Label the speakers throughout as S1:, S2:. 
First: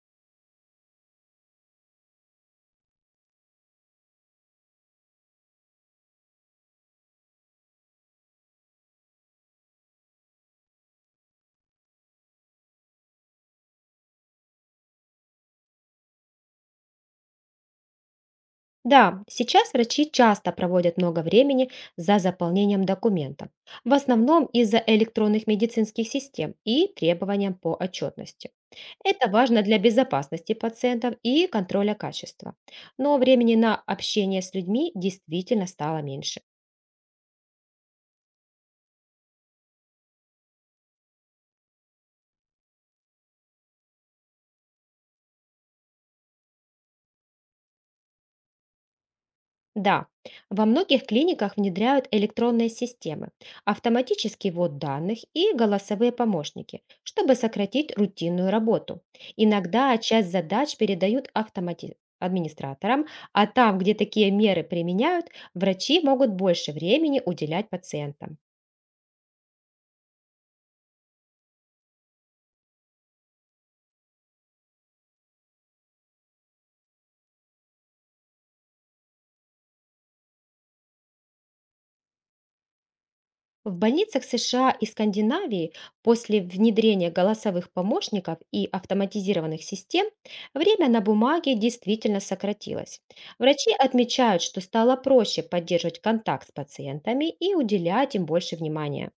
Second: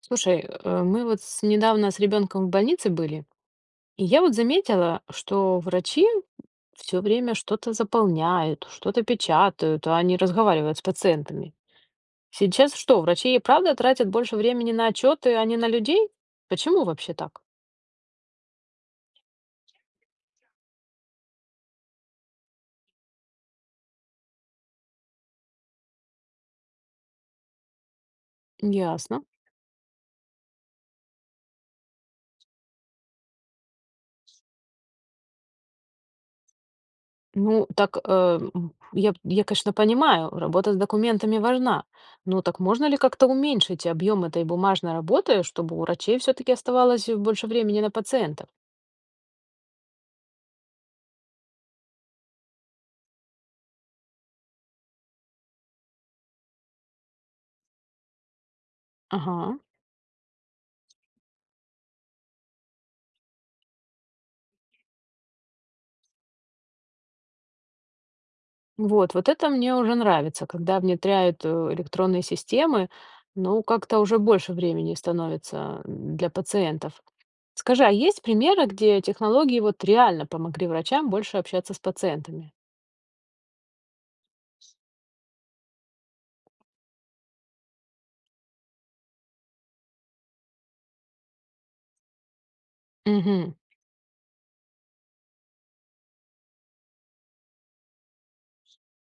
S1: Слушай, мы вот недавно с ребенком в больнице были, и я вот заметила, что врачи все время что-то заполняют, что-то печатают, а они разговаривают с пациентами. Сейчас что, врачи и правда тратят больше времени на отчеты, а не на людей? Почему вообще так?
S2: Да, сейчас врачи часто проводят много времени за заполнением документов, в основном из-за электронных медицинских систем и требованиям по отчетности.
S1: Ясно.
S2: Это важно для безопасности пациентов и контроля качества. Но времени на общение с людьми действительно стало меньше.
S1: Ну, так, я, конечно, понимаю, работа с документами важна. Ну, так можно ли как-то уменьшить объем этой бумажной работы, чтобы у врачей все-таки оставалось больше времени на пациентов?
S2: Да, во многих клиниках внедряют электронные системы, автоматический ввод данных и голосовые помощники, чтобы сократить рутинную работу.
S1: Ага.
S2: Иногда часть задач передают администраторам, а там, где такие меры применяют, врачи могут больше времени уделять пациентам.
S1: Вот, вот это мне уже нравится, когда внедряют электронные системы, ну, как-то уже больше времени становится для пациентов. Скажи, а есть примеры, где технологии вот реально помогли врачам больше общаться с пациентами?
S2: В больницах США и Скандинавии после внедрения голосовых помощников и автоматизированных систем время на бумаге действительно сократилось.
S1: Угу,
S2: Врачи отмечают, что стало проще поддерживать контакт с пациентами и уделять им больше внимания.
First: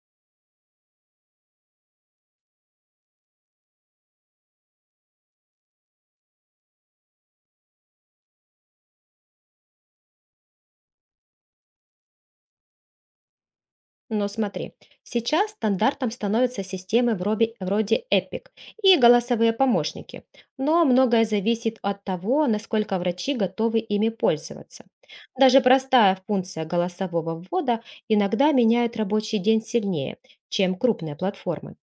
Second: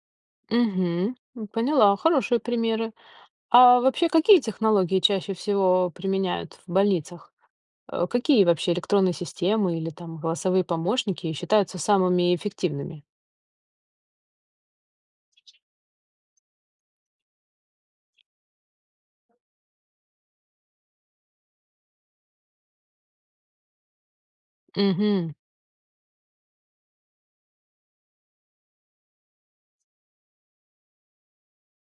S1: угу, поняла, хорошие примеры. А вообще, какие технологии чаще всего применяют в больницах? Какие вообще электронные системы или там голосовые помощники считаются самыми эффективными?
S2: Но смотри, сейчас стандартом становятся системы вроде Epic и голосовые помощники, но многое зависит от того, насколько врачи готовы ими пользоваться.
S1: Угу.
S2: Даже простая функция голосового ввода иногда меняет рабочий день сильнее, чем крупные платформы.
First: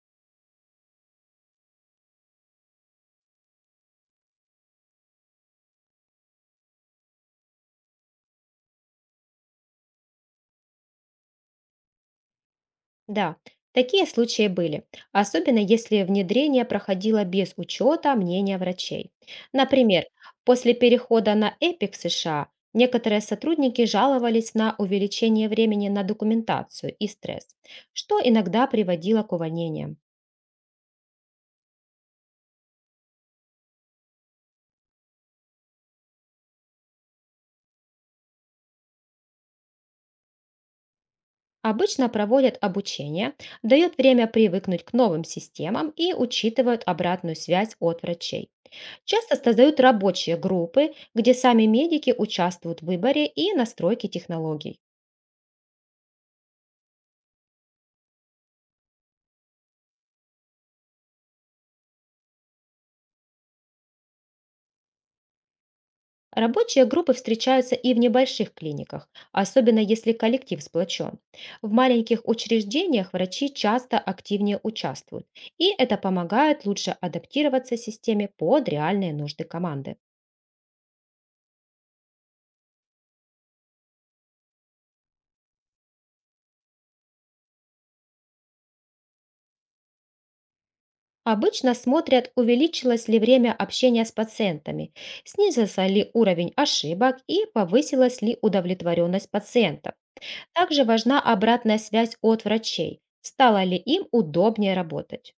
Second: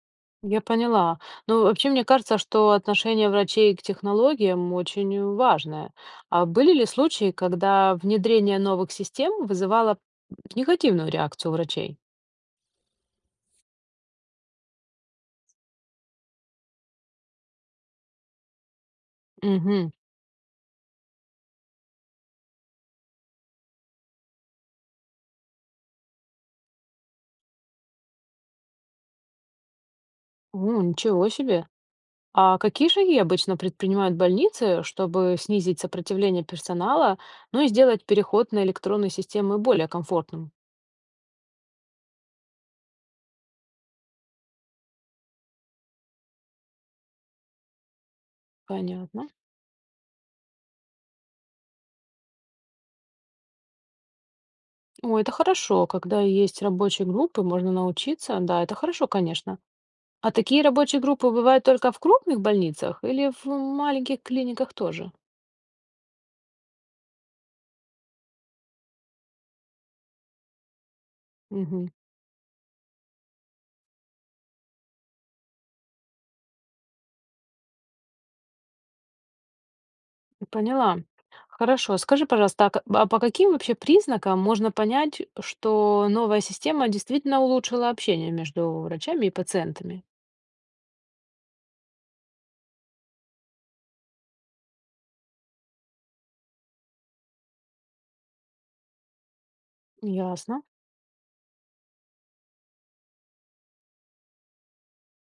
S1: Я поняла. Ну, вообще, мне кажется, что отношение врачей к технологиям очень важное. А были ли случаи, когда внедрение новых систем вызывало негативную реакцию врачей?
S2: Да, такие случаи были, особенно если внедрение проходило без учета мнения врачей.
S1: Угу.
S2: Например, после перехода на ЭПИК в США некоторые сотрудники жаловались на увеличение времени на документацию и стресс, что иногда приводило к увольнениям.
S1: О, ничего себе. А какие шаги обычно предпринимают больницы, чтобы снизить сопротивление персонала, ну и сделать переход на электронные системы более комфортным?
S2: Обычно проводят обучение, дают время привыкнуть к новым системам и учитывают обратную связь от врачей.
S1: Понятно.
S2: Часто создают рабочие группы, где сами медики участвуют в выборе и настройке технологий.
S1: О, это хорошо, когда есть рабочие группы, можно научиться. Да, это хорошо, конечно. А такие рабочие группы бывают только в крупных больницах или в маленьких клиниках тоже?
S2: Рабочие группы встречаются и в небольших клиниках, особенно если коллектив сплочен. В
S1: Мгм.
S2: маленьких учреждениях врачи часто активнее участвуют, и это помогает лучше адаптироваться системе под реальные нужды команды.
S1: Поняла. Хорошо. Скажи, пожалуйста, а по каким вообще признакам можно понять, что новая система действительно улучшила общение между врачами и пациентами?
S2: Обычно смотрят, увеличилось ли время общения с пациентами, снизился ли уровень ошибок и повысилась ли удовлетворенность пациентов.
S1: Ясно.
S2: Также важна обратная связь от врачей. Стало ли им удобнее работать?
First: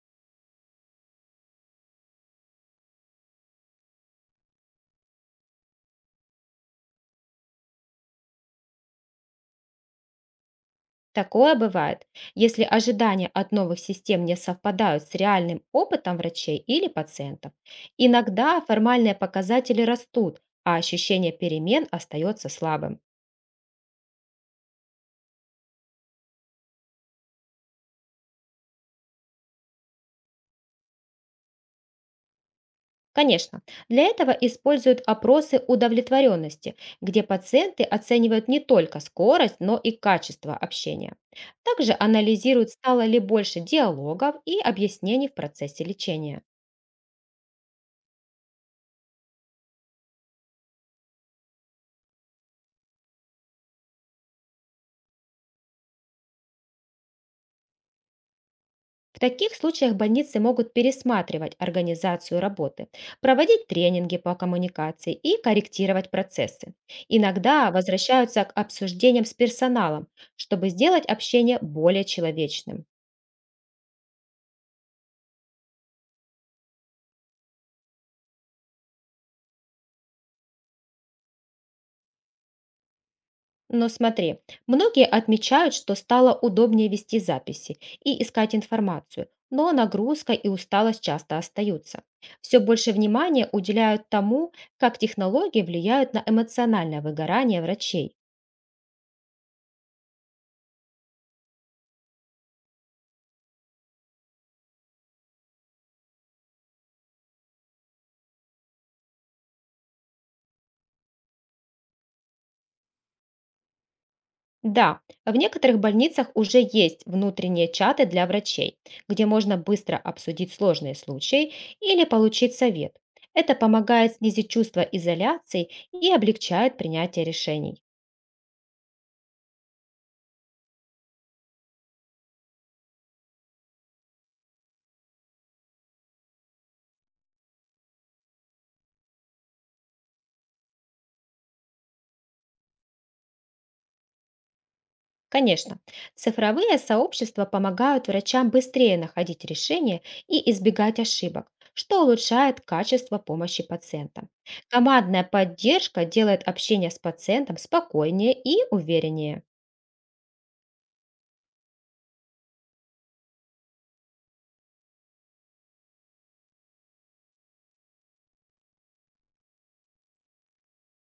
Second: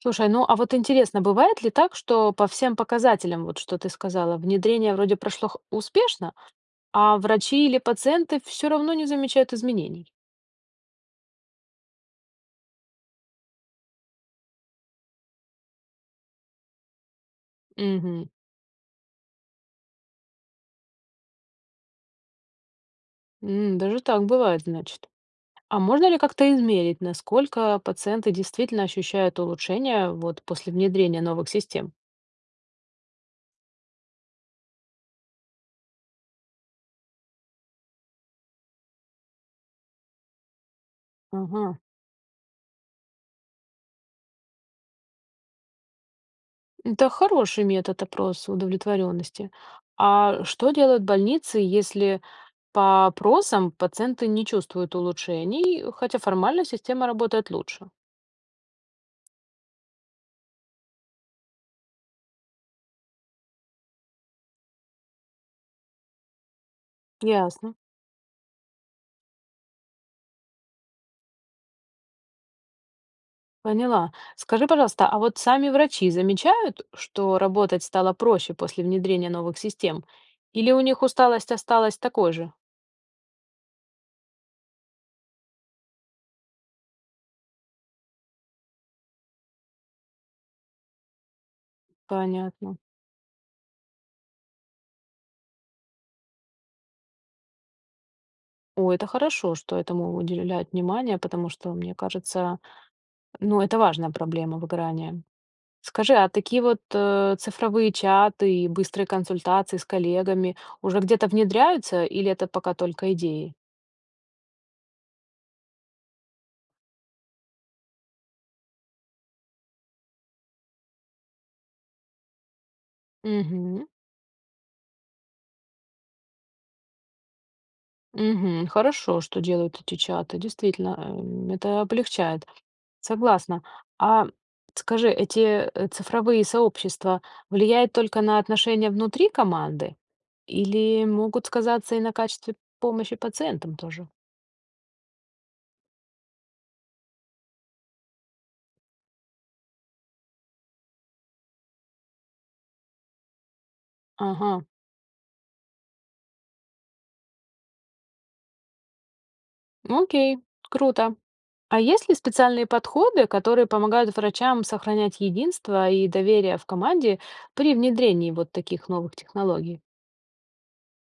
S1: Слушай, ну а вот интересно, бывает ли так, что по всем показателям, вот что ты сказала, внедрение вроде прошло успешно, а врачи или пациенты все равно не замечают изменений?
S2: Такое бывает, если ожидания от новых систем не совпадают с реальным опытом врачей или пациентов.
S1: Угу.
S2: Иногда формальные показатели растут, а ощущение перемен остается слабым.
S1: Даже так бывает, значит. А можно ли как-то измерить, насколько пациенты действительно ощущают улучшение вот после внедрения новых систем?
S2: Конечно, для этого используют опросы удовлетворенности, где пациенты оценивают не только скорость, но и качество общения.
S1: Ага.
S2: Также анализируют, стало ли больше диалогов и объяснений в процессе лечения.
S1: Это хороший метод опроса удовлетворенности. А что делают больницы, если по опросам пациенты не чувствуют улучшений, хотя формально система работает лучше?
S2: В таких случаях больницы могут пересматривать организацию работы, проводить тренинги по коммуникации и корректировать процессы. Иногда
S1: Ясно.
S2: возвращаются к обсуждениям с персоналом, чтобы сделать общение более человечным.
S1: Поняла. Скажи, пожалуйста, а вот сами врачи замечают, что работать стало проще после внедрения новых систем? Или у них усталость осталась такой же?
S2: Но смотри, многие отмечают, что стало удобнее вести записи и искать информацию, но нагрузка и усталость часто остаются. Все
S1: Понятно.
S2: больше внимания уделяют тому, как технологии влияют на эмоциональное выгорание врачей.
S1: О, это хорошо, что этому уделяют внимание, потому что, мне кажется, ну, это важная проблема выгорания. Скажи, а такие вот цифровые чаты и быстрые консультации с коллегами уже где-то внедряются или это пока только идеи?
S2: Да, в некоторых больницах уже есть внутренние чаты для врачей, где можно быстро обсудить сложные случаи или получить совет. Это
S1: Угу.
S2: помогает снизить чувство изоляции и облегчает принятие решений.
S1: Угу. Хорошо, что делают эти чаты. Действительно, это облегчает. Согласна. А скажи, эти цифровые сообщества влияют только на отношения внутри команды? Или могут сказаться и на качестве помощи пациентам тоже.
S2: Конечно, цифровые сообщества помогают врачам быстрее находить решения и избегать ошибок, что улучшает качество помощи пациентам.
S1: Ага,
S2: Командная поддержка делает общение с пациентом спокойнее и увереннее.
S1: ну окей, круто. А есть ли специальные подходы, которые помогают врачам сохранять единство и доверие в команде при внедрении вот таких новых технологий?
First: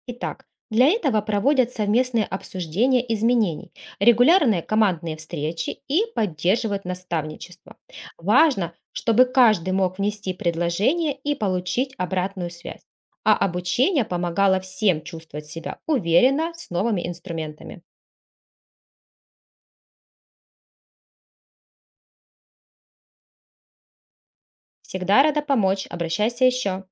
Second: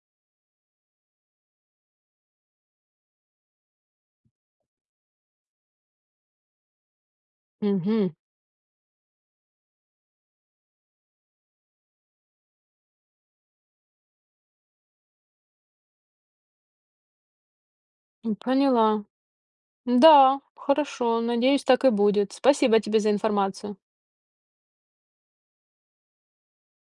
S2: Итак, для этого проводят совместные обсуждения изменений, регулярные командные встречи и поддерживают наставничество.
S1: Угу,
S2: Важно, чтобы каждый мог внести предложение и получить обратную связь. А обучение помогало всем чувствовать себя уверенно с новыми инструментами.
S1: поняла. Да, хорошо, надеюсь, так и будет. Спасибо тебе за информацию.
S2: Всегда рада помочь, обращайся еще.